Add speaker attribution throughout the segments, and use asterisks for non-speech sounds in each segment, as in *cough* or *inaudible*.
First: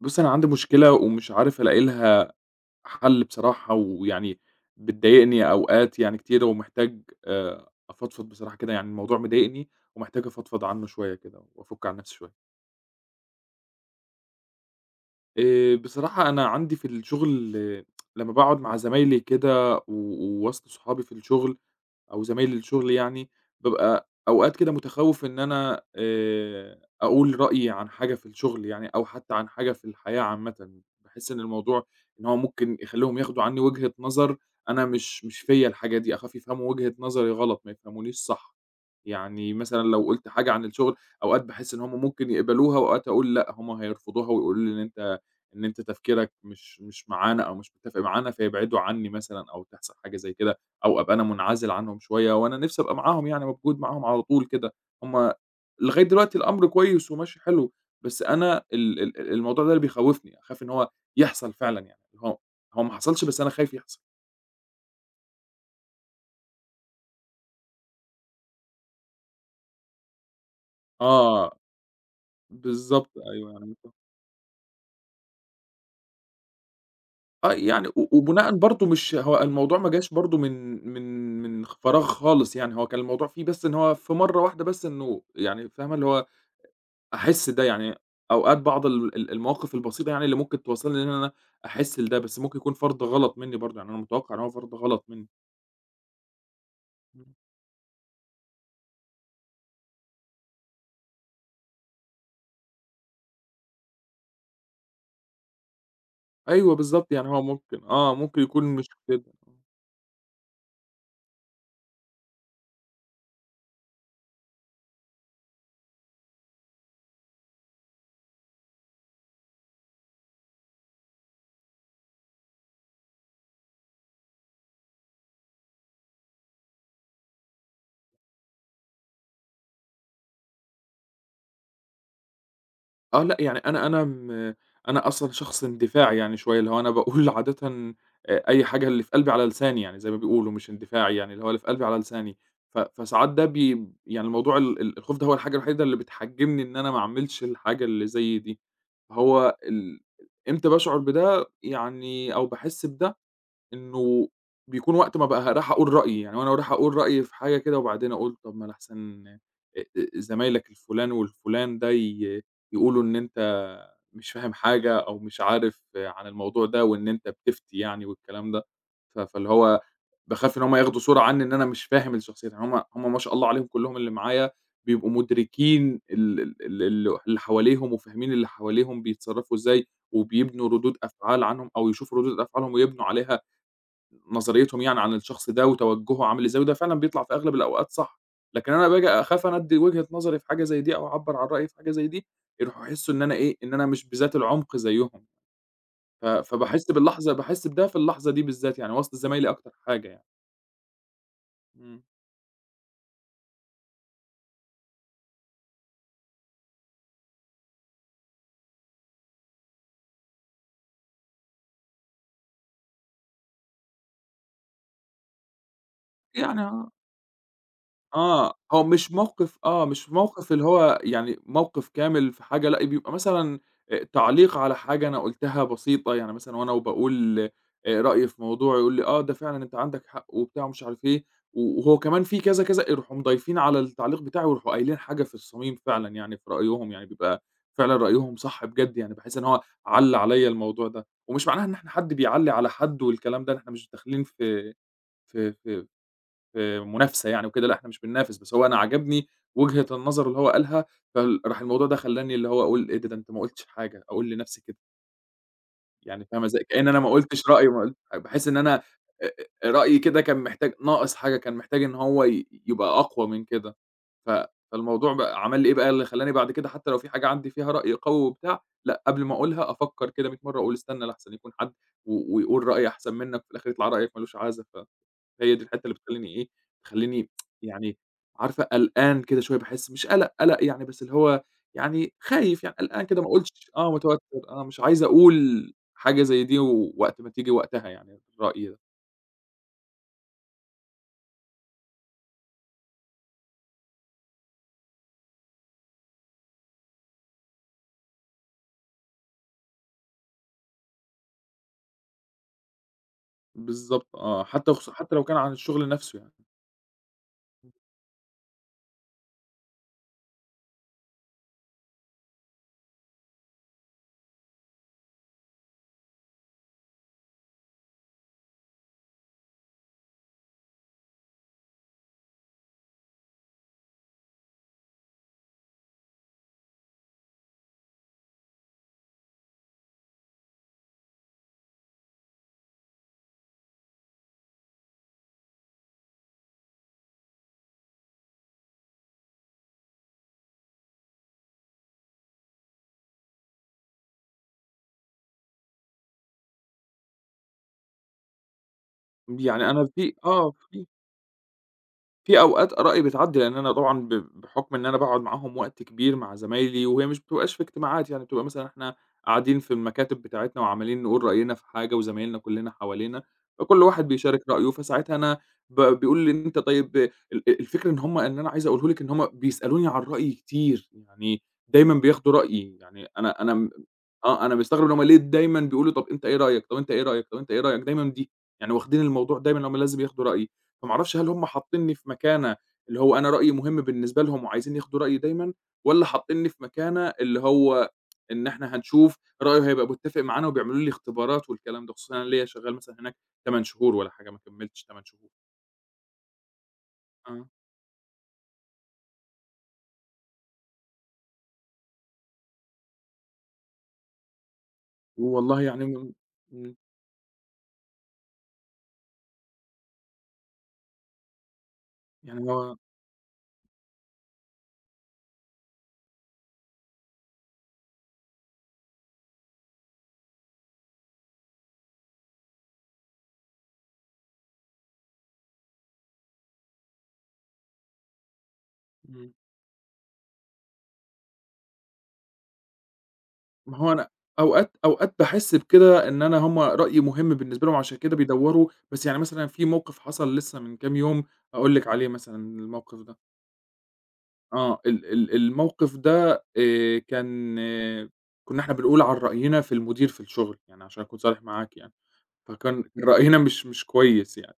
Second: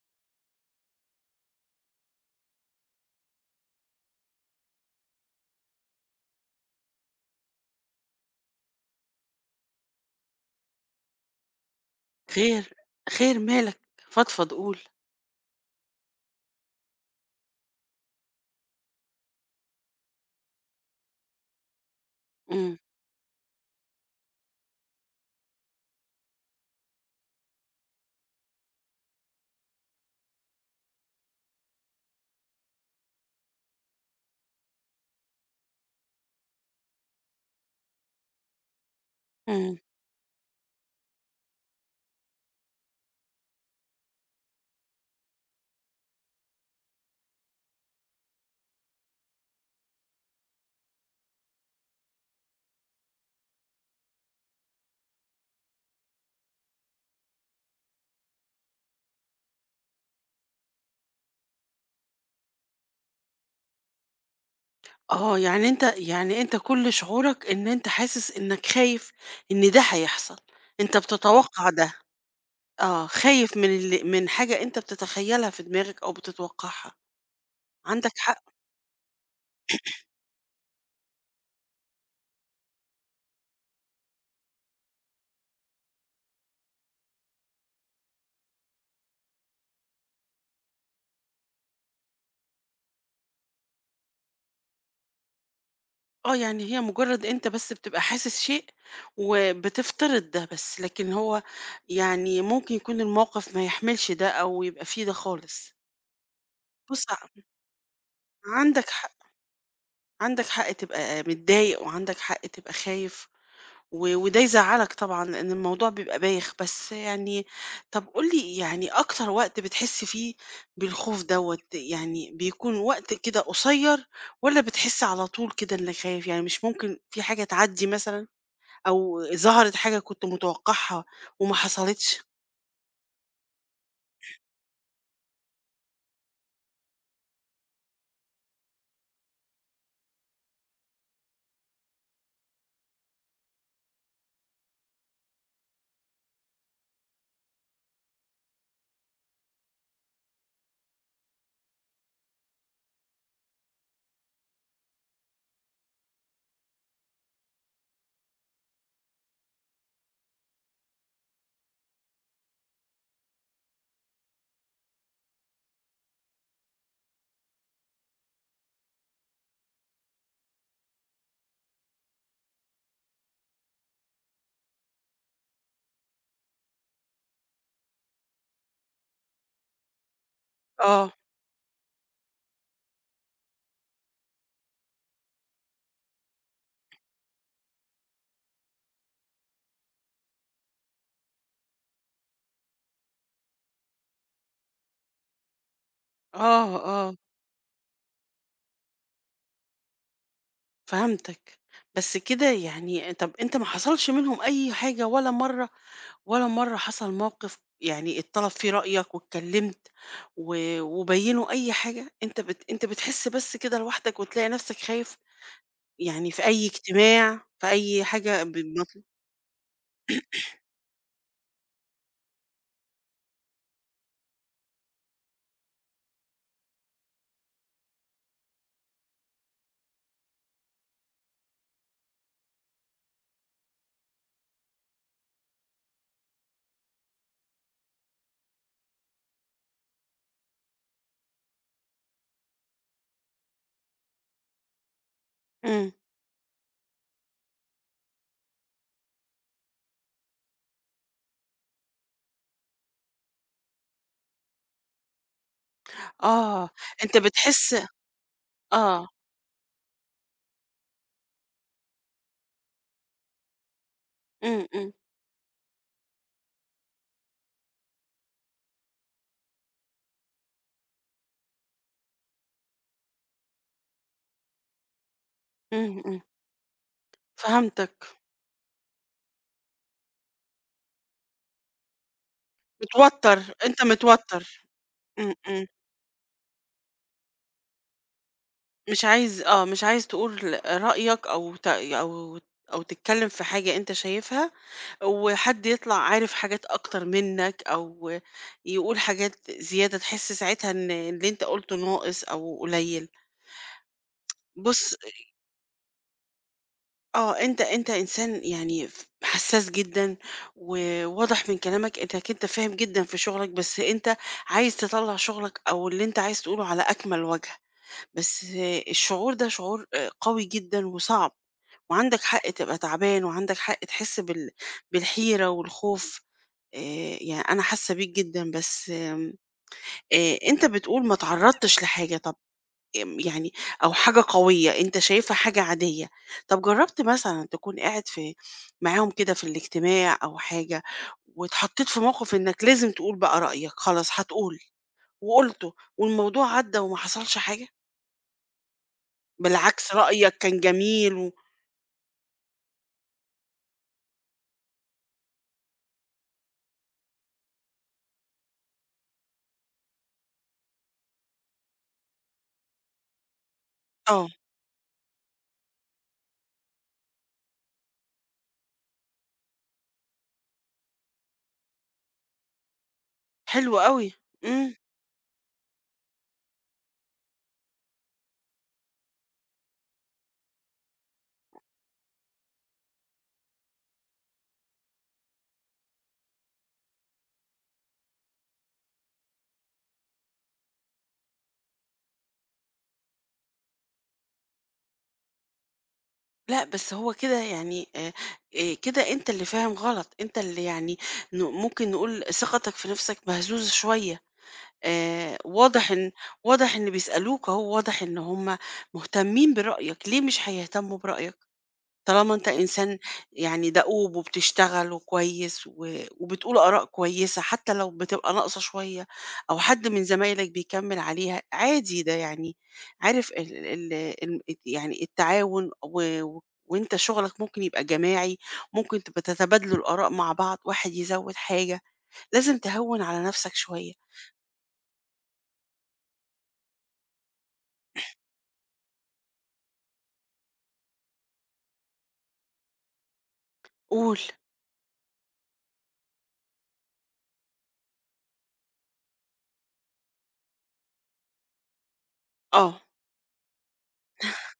Speaker 1: بُصّي، أنا عندي مشكلة ومش عارف ألاقي لها حل بصراحة، ويعني بتضايقني أوقات يعني كتيرة ومحتاج أفضفض بصراحة كده، يعني الموضوع مضايقني ومحتاج أفضفض عنه شوية كده وأفُك عن نفسي شوية.
Speaker 2: خير، خير مالك، فضفض قُل.
Speaker 1: بصراحة أنا عندي في الشغل لمّا باقعد مع زمايلي كده و ووسط صحابي في الشغل أو زمايل
Speaker 2: إمم،
Speaker 1: الشغل يعني، بابقى أوقات كده متخوّف إن أنا أقول رأيي عن حاجة في الشغل يعني أو حتى عن حاجة في الحياة عامةً، باحس إن الموضوع إن هو ممكن يخلّيهم ياخدوا عنّي وجهة نظر أنا مش فيّا الحاجة دي، أخاف يفهموا وجهة نظري غلط، ما يفهمونيش صح. يعني
Speaker 2: إمم.
Speaker 1: مثلًا لو قُلت حاجة عن الشغل، أوقات باحس إن هُم ممكن يقبلوها وأوقات أقول لأ، هُم هيرفضوها ويقولوا لي إن أنت تفكيرك مش معانا أو مش متّفق معانا، فيبعدوا عني مثلًا أو تحصل حاجة زي كده، أو أبقى أنا منعزل عنهم شوية، وأنا نِفْسي أبقى معاهم يعني موجود معاهم على طول كده. هُم لغاية دلوقتي الأمر كويس وماشي حلو، بس أنا الموضوع ده اللي بيخوّفني، أخاف إن هو يحصل فعلًا يعني، هو ما حصلش بس أنا خايف يحصل.
Speaker 2: آه، يعني أنت كل شعورك إن أنت حاسس إنك خايف إن ده هيحصل، أنت
Speaker 1: آه،
Speaker 2: بتتوقّع ده، آه،
Speaker 1: بالضبط، أيوه،
Speaker 2: خايف من ال من حاجة أنت بتتخيّلها في دماغك أو بتتوقّعها،
Speaker 1: يعني و
Speaker 2: عندك حق.
Speaker 1: وبناءً برضه مش هو الموضوع ما جاش برضه من فراغ خالص يعني، هو كان الموضوع فيه بس إن هو في مرّة واحدة بس إنه يعني فاهمة، اللي هو أحس ده، يعني أوقات بعض ال المواقف البسيطة يعني اللي ممكن توصّلني إن أنا أحس لده، بس ممكن يكون فرض غلط منّي برضه، يعني أنا متوقع إن هو فرض غلط منّي.
Speaker 2: آه، يعني هي مجرّد
Speaker 1: إمم.
Speaker 2: أنت بس بتبقى حاسس شيء وبتفترض ده بس، لكن هو يعني ممكن يكون الموقف ما يحملش ده أو يبقى في ده خالص.
Speaker 1: أيوه
Speaker 2: بُص،
Speaker 1: بالضبط،
Speaker 2: ع
Speaker 1: يعني هو ممكن ممكن يكون مش
Speaker 2: عندك حق. عندك حق تبقى متضايق وعندك حق تبقى خايف وده يزعلك طبعا لأن الموضوع بيبقى بايخ بس يعني طب قولي يعني أكتر وقت بتحس فيه بالخوف دوت، يعني بيكون وقت كده قصير ولا بتحس على طول كده إنك خايف؟ يعني مش ممكن في حاجة تعدي مثلا أو ظهرت حاجة كنت متوقعها وما حصلتش.
Speaker 1: آه لأ، يعني أنا أصلًا شخص اندفاعي يعني شوية، اللي هو أنا باقول *laughs* عادةً أي حاجة اللي في قلبي على لساني يعني زي ما بيقولوا، مش اندفاعي يعني، اللي هو اللي في قلبي على لساني، فساعات ده بي يعني الموضوع ال ال الخوف ده هو الحاجة الوحيدة اللي بتحجّمني إن أنا ما أعملش الحاجة اللي زي دي، فهو ال إمتى باشعر بده يعني أو باحس بده إنه بيكون وقت ما بقى رايح أقول رأيي، يعني وأنا رايح أقول رأيي في حاجة كده وبعدين أقول طب ما أنا أحسن أ أ زمايلك الفُلان والفُلان ده يقولوا إن أنت مش فاهم حاجة أو مش عارف عن الموضوع ده وإن أنت بتفتي يعني والكلام ده، فاللي هو باخاف إن هم ياخدوا صورة عني إن أنا مش فاهم الشخصية، يعني هم ما شاء الله عليهم كلّهم اللي معايا بيبقوا مُدركين ال ال ال ال اللي حواليهم وفاهمين اللي حواليهم بيتصرّفوا إزاي وبيبنوا ردود
Speaker 2: اه
Speaker 1: أفعال عنهم أو يشوفوا ردود أفعالهم ويبنوا عليها نظريتهم يعني عن الشخص ده وتوجهه عامل إزاي، وده فعلًا بيطلع في أغلب الأوقات صح، لكن أنا باجي أخاف أنا أدّي وجهة نظري في حاجة زي دي أو أعبّر عن رأيي في حاجة زي دي، يروحوا يحسّوا إن أنا إيه، إن أنا مش بذات العمق زيّهم، ف
Speaker 2: اه
Speaker 1: فباحس
Speaker 2: اه،
Speaker 1: باللحظة باحس بده في اللحظة دي بالذات يعني وسط زمايلي أكتر حاجة يعني.
Speaker 2: فهمتك.
Speaker 1: إمم.
Speaker 2: بس كده يعني. طب انت ما حصلش منهم اي حاجة ولا مرة؟ ولا مرة حصل موقف يعني اتطلب فيه رأيك واتكلمت وبينوا أي حاجة أنت أنت بتحس بس كده لوحدك وتلاقي نفسك خايف؟ يعني في
Speaker 1: يعني
Speaker 2: أي
Speaker 1: آه.
Speaker 2: اجتماع في أي حاجة
Speaker 1: آه، هو
Speaker 2: بمطلوب.
Speaker 1: مش موقف اللي هو يعني موقف كامل في حاجة، لأ بيبقى مثلًا تعليق على حاجة أنا قُلتها بسيطة، يعني مثلًا وأنا وباقول رأيي في موضوع يقول لي: "آه، ده فعلًا أنت عندك حق." وبتاع ومش عارف إيه، و وهو كمان في كذا، كذا، يروحوا مضايفين على التعليق بتاعي ويروحوا قايلين حاجة في الصميم فعلًا يعني في رأيهم، يعني بيبقى فعلًا رأيهم صح بجد يعني، باحس إن هو علّى عليّا الموضوع ده، ومش معناها إن إحنا حد بيعلّي على حد والكلام ده، إحنا مش داخلين في في
Speaker 2: امم.
Speaker 1: منافسة يعني وكده، لأ إحنا مش بننافس، بس هو أنا عجبني وجهة النظر اللي هو قالها، راح الموضوع ده خلّاني اللي هو أقول إيه ده، ده أنت ما قُلتش حاجة، أقول لنفسي كده، يعني فاهمة إزاي؟
Speaker 2: آه،
Speaker 1: كأن أنا ما
Speaker 2: أنت
Speaker 1: قُلتش رأيي
Speaker 2: بتحس.
Speaker 1: وما قُلت باحس إن أنا
Speaker 2: آه.
Speaker 1: آآ رأيي كده كان محتاج ناقص حاجة، كان محتاج إن هو يبقى أقوى من كده، ف
Speaker 2: امم، امم.
Speaker 1: فالموضوع بقى عمل لي إيه بقى، اللي خلّاني بعد كده حتى لو في حاجة عندي فيها رأي قوي وبتاع، لأ قبل ما أقولها أفكّر كده مِيّة مرّة، أقول استنى لأحسن يكون حد و ويقول رأي أحسن منك، وفي الآخر يطلع رأيك ما لوش عازة هي دي الحتّة اللي
Speaker 2: امم امم،
Speaker 1: بتخلّيني إيه، تخلّيني
Speaker 2: فهمتك.
Speaker 1: يعني عارفة قلقان كده شوية، باحس مش قلق، قلق يعني بس اللي هو يعني خايف يعني قلقان كده ما
Speaker 2: متوتر،
Speaker 1: أقولش
Speaker 2: أنت
Speaker 1: آه، متوتّر
Speaker 2: متوتر.
Speaker 1: مش عايز
Speaker 2: امم،
Speaker 1: أقول حاجة زي دي وقت ما تيجي وقتها يعني رأيي ده.
Speaker 2: مش عايز، آه، مش عايز تقول رأيك أو أو تتكلّم في حاجة أنت شايفها، وحد يطلع عارف حاجات أكتر منّك أو يقول حاجات زيادة تحس ساعتها إن اللي أنت قُلته ناقص أو قليّل.
Speaker 1: بالضبط آه، حتّى
Speaker 2: بُص،
Speaker 1: حتّى لو كان عن الشغل نَفْسه يعني.
Speaker 2: آه، أنت إنسان يعني حسّاس جدًا، وواضح من كلامك إنّك أنت فاهم جدًا في شغلك، بس أنت عايز تطلّع شغلك أو اللي أنت عايز تقوله على أكمل وجه، بس آه، الشعور ده شعور قوي جدًا وصعب. وعندك حق تبقى تعبان وعندك حق تحس بالحيرة والخوف. آه، يعني أنا حاسة بيك جدا بس آه، أنت بتقول ما تعرضتش لحاجة. طب يعني أو حاجة قوية أنت شايفها حاجة عادية. طب جربت مثلا تكون قاعد معاهم كده في الاجتماع أو حاجة واتحطيت في موقف إنك لازم تقول بقى رأيك؟ خلاص هتقول وقلته والموضوع عدى وما حصلش حاجة،
Speaker 1: يعني أنا
Speaker 2: بالعكس
Speaker 1: في
Speaker 2: رأيك
Speaker 1: آه،
Speaker 2: كان
Speaker 1: في
Speaker 2: جميل و...
Speaker 1: في أوقات آرائي بتعدّي، لإن أنا طبعًا بحُكم إن أنا باقعد معاهم وقت كبير مع زمايلي، وهي مش بتبقاش في اجتماعات يعني، بتبقى مثلًا إحنا قاعدين في المكاتب بتاعتنا وعمّالين نقول رأينا في حاجة وزمايلنا كُلّنا حوالينا، فكل واحد
Speaker 2: آه،
Speaker 1: بيشارك رأيه، فساعتها أنا بيقول لي: "أنت طيب" الفكرة إن أنا عايز أقوله لِك إن هُم بيسألوني عن رأيي كتير، يعني دايمًا بياخدوا رأيي، يعني أنا أنا م
Speaker 2: حلو قوي.
Speaker 1: آه، أنا
Speaker 2: امم.
Speaker 1: مستغرب إن هُم ليه دايمًا بيقولوا: "طَب أنت إيه رأيك؟ طَب أنت إيه رأيك؟ طَب أنت إيه رأيك؟" دايمًا دي، يعني واخدين الموضوع دايمًا إن هُم لازم ياخدوا رأيي. فما أعرفش هل هم حاطينّي في مكانة اللي هو أنا رأيي مهم بالنسبة لهم وعايزين ياخدوا رأيي دايمًا، والّا حاطينّي في مكانة اللي هو إن إحنا هنشوف رأيه هيبقى متّفق معانا وبيعملوا لي اختبارات والكلام ده، خصوصًا أنا ليّا شغّال مثلًا هناك 8 شهور والّا حاجة، ما كمّلتش 8 شهور.
Speaker 2: لأ، بس هو كده
Speaker 1: آه.
Speaker 2: يعني، كده أنت اللي فاهم غلط، أنت اللي يعني ممكن نقول ثقتك في نَفْسك مهزوزة شوية،
Speaker 1: والله يعني
Speaker 2: واضح إن،
Speaker 1: إمم.
Speaker 2: واضح إن بيسألوك أهو، واضح إن هُم مهتمين برأيك، ليه مش هيهتموا برأيك؟ طالما أنت
Speaker 1: يعني هو
Speaker 2: إنسان يعني دؤوب وبتشتغل وكويس وبتقول آراء كويسة حتى لو بتبقى ناقصة شوية أو حد من زمايلك بيكمّل عليها، عادي ده يعني. عارف ال ال الم الت يعني التعاون و و وأنت شغلك ممكن يبقى جماعي، ممكن تبقى
Speaker 1: إمم.
Speaker 2: تتبادلوا الآراء مع بعض، واحد يزوّد حاجة، لازم تهوّن على نفسك
Speaker 1: ما هو
Speaker 2: شوية.
Speaker 1: أنا أوقات باحس بكده إن أنا هم رأيي مهم بالنسبة لهم عشان كده بيدوّروا، بس يعني مثلًا في موقِف حصل لسّه من كام يوم هاقول لِك عليه مثلًا الموقِف ده.
Speaker 2: قُل،
Speaker 1: آه، ال ال الموقف ده كان آه، كُنّا إحنا بنقول عن رأينا في المدير في الشغل، يعني عشان أكون صريح معاك يعني،
Speaker 2: آه،
Speaker 1: فكان رأينا مش كويس يعني،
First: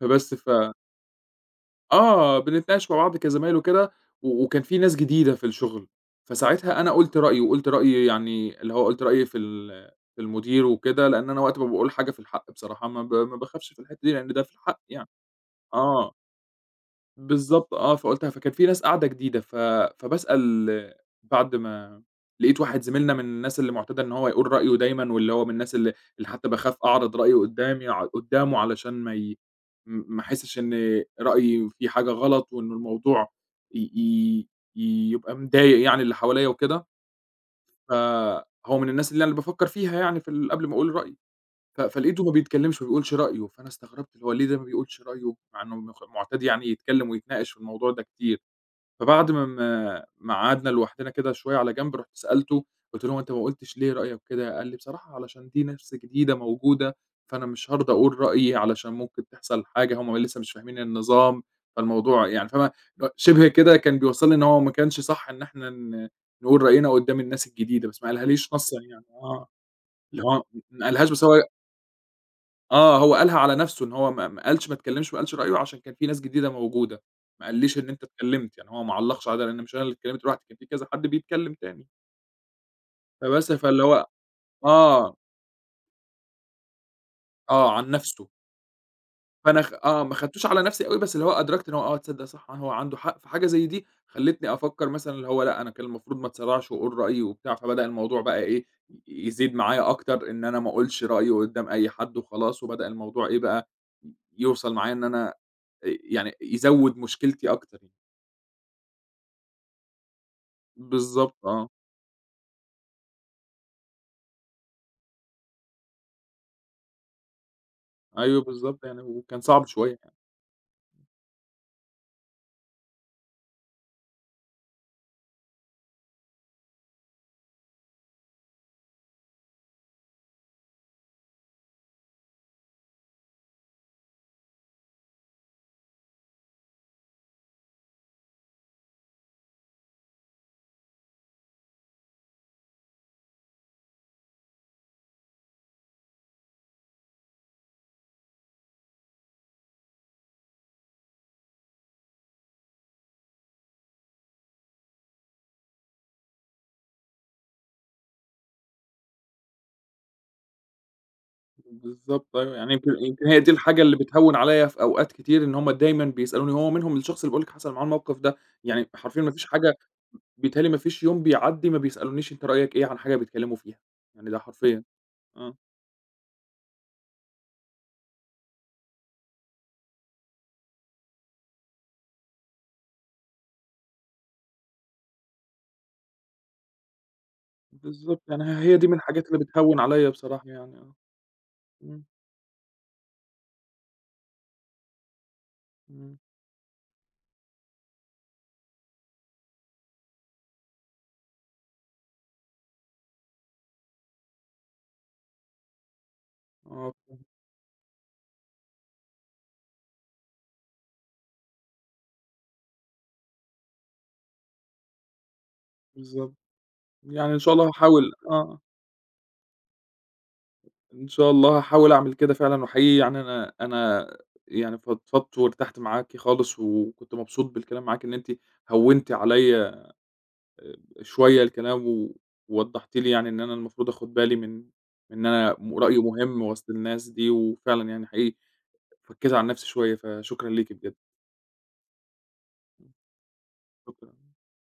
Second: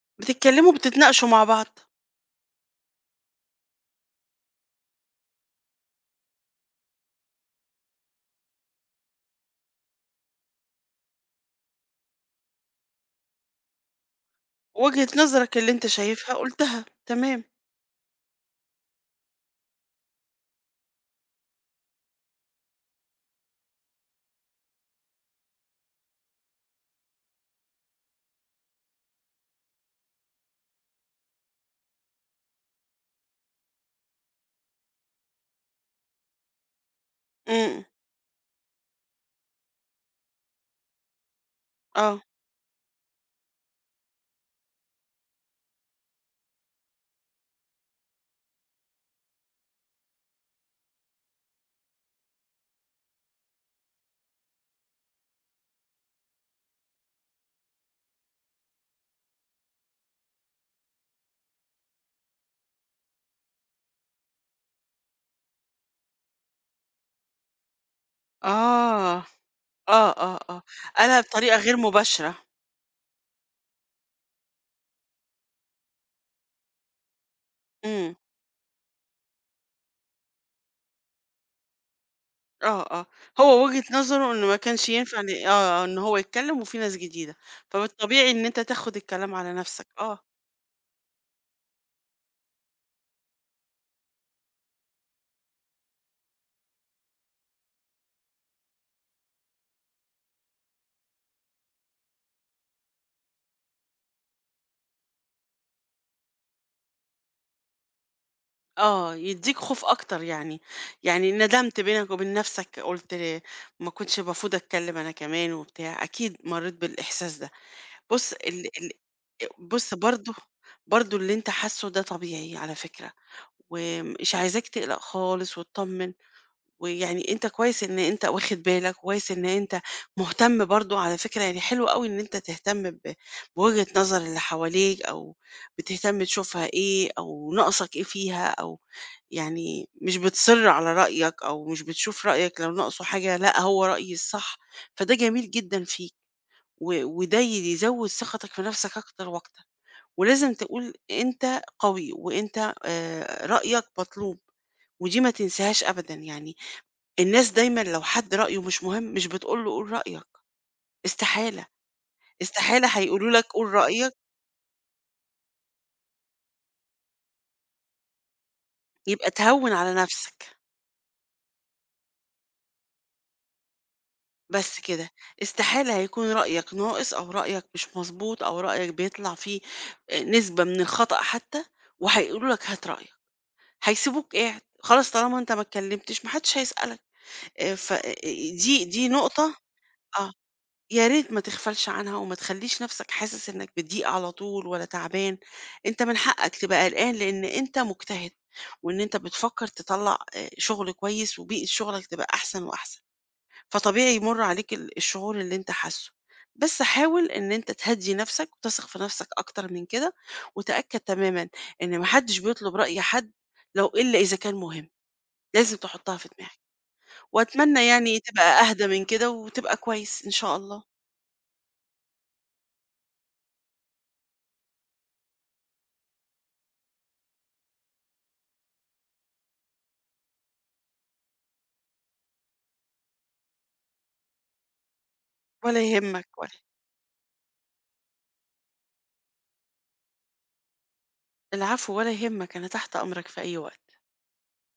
Speaker 1: فبس ف
Speaker 2: بتتكلّموا بتتناقشوا مع بعض،
Speaker 1: آه، بنتناقش مع بعض كزمايل وكده، و وكان في ناس جديدة في الشغل، فساعتها أنا قُلت رأيي، وقُلت رأيي يعني اللي هو قُلت رأيي في المدير وكده، لإن أنا وقت ما باقول حاجة في الحق بصراحة ما باخافش في الحتّة دي لإن ده في الحق
Speaker 2: وجهة
Speaker 1: يعني،
Speaker 2: نظرك اللي أنت
Speaker 1: آه.
Speaker 2: شايفها قُلتها، تمام.
Speaker 1: بالضبط آه، فكان في ناس قاعدة جديدة ف فباسأل بعد ما لقيت واحد زميلنا من الناس اللي مُعتاد إن هو يقول رأيه دايمًا، واللي هو من الناس اللي حتى باخاف أعرض رأيي قدّامي ع قدّامه علشان ما ي م ما أحسّش إن رأيي فيه حاجة غلط، وإن الموضوع ي ي يبقى مضايق يعني اللي حواليّا وكده،
Speaker 2: إمم.
Speaker 1: فهو من الناس اللي بافكّر فيها يعني في ال قبل ما أقول رأيي. ف
Speaker 2: آه.
Speaker 1: فلقيته ما بيتكلّمش ما بيقولش رأيه، فأنا استغربت اللي هو ليه ده ما بيقولش رأيه، مع إنه مُعتاد يعني يتكلّم ويتناقش في الموضوع ده كتير، فبعد ما قعدنا لوحدنا كده شوية على جنب، رُحت سألته قُلت له: "هو أنت ما قُلتش ليه رأيك كده؟" قال لي: "بصراحة علشان دي ناس جديدة موجودة، فأنا مش هارضى أقول رأيي علشان ممكن تحصل حاجة، هم لسه مش فاهمين النظام، فالموضوع" يعني فاهمة، اللي هو شِبه كده كان بيوصّلني إن هو ما كانش صح إن إحنا نقول رأينا قدّام الناس الجديدة، بس ما قالها ليش نصًا يعني،
Speaker 2: آه،
Speaker 1: آه،
Speaker 2: آه،
Speaker 1: اللي
Speaker 2: آه،
Speaker 1: هو
Speaker 2: آه،
Speaker 1: ما قالهاش
Speaker 2: قالها
Speaker 1: بس هو
Speaker 2: بطريقة غير مباشرة.
Speaker 1: هو قالها على نَفْسه إن هو ما اتكلّمش ما قالش رأيه عشان كان في ناس جديدة موجودة، ما قاليش إن أنت
Speaker 2: إمم.
Speaker 1: اتكلّمت، يعني هو ما علّقش على ده لإن مش أنا اللي اتكلّمت لوحدي، كان في كذا حد بيتكلّم تاني،
Speaker 2: آه، آه،
Speaker 1: فبس
Speaker 2: هو وجهة
Speaker 1: فاللي هو
Speaker 2: نظره إنه ما كانش
Speaker 1: آه،
Speaker 2: ينفع إن، آه، آه، إن هو يتكلم وفي ناس جديدة،
Speaker 1: آه، عن نَفْسه،
Speaker 2: فبالطبيعي إن أنت تاخد الكلام على
Speaker 1: فأنا خ
Speaker 2: نفسك،
Speaker 1: آه، ما
Speaker 2: آه.
Speaker 1: خدتوش على نَفْسي أوي بس اللي هو أدركت إن هو تصدّق صح هو عنده حق، فحاجة زي دي خلّتني أفكّر مثلًا اللي هو لأ، أنا كان المفروض ما اتسرعش وأقول رأيي وبتاع، فبدأ الموضوع بقى إيه، يزيد معايا أكتر إن أنا ما أقولش رأيي قدّام أي حد وخلاص وبدأ الموضوع إيه بقى، يوصل معايا إن أنا يعني يزوّد مشكلتي أكتر يعني.
Speaker 2: آه، يدّيك خوف أكتر يعني. يعني
Speaker 1: بالضبط آه.
Speaker 2: ندمت بينك وبين نفسك قُلت ليه ما كنتش المفروض أتكلم أنا كمان وبتاع، أكيد مرّيت بالإحساس ده. بُص
Speaker 1: أيوه
Speaker 2: ال
Speaker 1: بالضبط،
Speaker 2: ال
Speaker 1: يعني وكان صعب
Speaker 2: بُص
Speaker 1: شوية يعني.
Speaker 2: برضه، برضه اللي أنت حاسُّه ده طبيعي على فكرة، ومش عايزاك تقلق خالص واتطمن. ويعني أنت كويس إن أنت واخد بالك، كويس إن أنت مهتم برضه على فكرة، يعني حلو أوي إن أنت تهتم بوجهة نظر اللي حواليك أو بتهتم تشوفها إيه أو ناقصك إيه فيها أو يعني مش بتصِر على رأيك أو مش بتشوف رأيك لو ناقصه حاجة، لأ هو رأيي الصح، فده جميل جدًا فيك وده يزوّد ثقتك في نفسك أكتر وأكتر، ولازم تقول أنت قوي وأنت رأيك مطلوب، ودي ما تنساهاش أبدًا. يعني الناس دايمًا لو حد رأيه مش مهم، مش بتقول له قُل رأيك، استحالة،
Speaker 1: بالضبط أيوه، يعني
Speaker 2: استحالة
Speaker 1: يمكن
Speaker 2: هيقولوا
Speaker 1: هي
Speaker 2: لك
Speaker 1: دي
Speaker 2: قُل
Speaker 1: الحاجة اللي
Speaker 2: رأيك،
Speaker 1: بتهوّن عليَّ في أوقات كتير إن هُم دايمًا بيسألوني، هو منهم الشخص اللي باقول لِك حصل معاه الموقف ده، يعني حرفيًا
Speaker 2: يبقى
Speaker 1: ما فيش
Speaker 2: تهوِّن
Speaker 1: حاجة
Speaker 2: على نَفْسك.
Speaker 1: بيتهيأ لي ما فيش يوم بيعدّي ما بيسألونيش أنت رأيك إيه عن حاجة بيتكلموا فيها، يعني ده
Speaker 2: بس
Speaker 1: حرفيًا.
Speaker 2: كده،
Speaker 1: آه.
Speaker 2: استحالة هيكون رأيك ناقص أو رأيك مش مضبوط أو رأيك بيطلع فيه نسبة من الخطأ حتى وهيقولوا لك هات رأيك، هيسيبوك قاعد، خلاص طالما أنت ما اتكلمتش ما حدش هيسألك، ف
Speaker 1: بالضبط، يعني هي
Speaker 2: دي
Speaker 1: دي من
Speaker 2: دي
Speaker 1: الحاجات اللي
Speaker 2: نقطة.
Speaker 1: بتهوّن عليَّ
Speaker 2: آه.
Speaker 1: بصراحة يعني آه.
Speaker 2: يا ريت ما تغفلش
Speaker 1: إمم،
Speaker 2: عنها وما تخلّيش نَفْسك حاسس إنّك بتضيق على طول ولا تعبان، أنت من
Speaker 1: إمم.
Speaker 2: حقّك تبقى قلقان لإن أنت مجتهد، وإن أنت بتفكّر تطلّع شُغل كويس وبيئة شُغلك تبقى أحسن وأحسن، فطبيعي يمُر عليك الشعور اللي أنت حاسّه، بس
Speaker 1: آه،
Speaker 2: حاول إن أنت تهدّي نَفْسك وتثق في نَفْسك أكتر من كده، وتأكّد تمامًا إن ما حدّش بيطلب رأي حد إلا إذا كان مهم، لازم تحُطّها في
Speaker 1: بالضبط.
Speaker 2: دماغك.
Speaker 1: يعني إن شاء الله
Speaker 2: وأتمنى
Speaker 1: هاحاول
Speaker 2: يعني
Speaker 1: آه،
Speaker 2: تبقى أهدى من كده وتبقى كويس إن شاء الله،
Speaker 1: إن شاء الله هاحاول أعمل كده فعلًا، وحقيقي يعني أنا يعني فضفضت وارتحت معاكِ خالص، وكنت مبسوط بالكلام معاكِ، إن أنتِ هوّنتِ عليّا شوية الكلام، و ووضحتِ لي يعني إن أنا المفروض آخد بالي من إن أنا م
Speaker 2: ولا
Speaker 1: رأيي
Speaker 2: يهمّك
Speaker 1: مهم
Speaker 2: ولا.
Speaker 1: وسط الناس دي، وفعلًا يعني حقيقي فكيت عن نفسي شوية، فشكرًا ليكِ بجد،
Speaker 2: العفو ولا يهمك، أنا تحت أمرك في أي وقت
Speaker 1: شكرًا.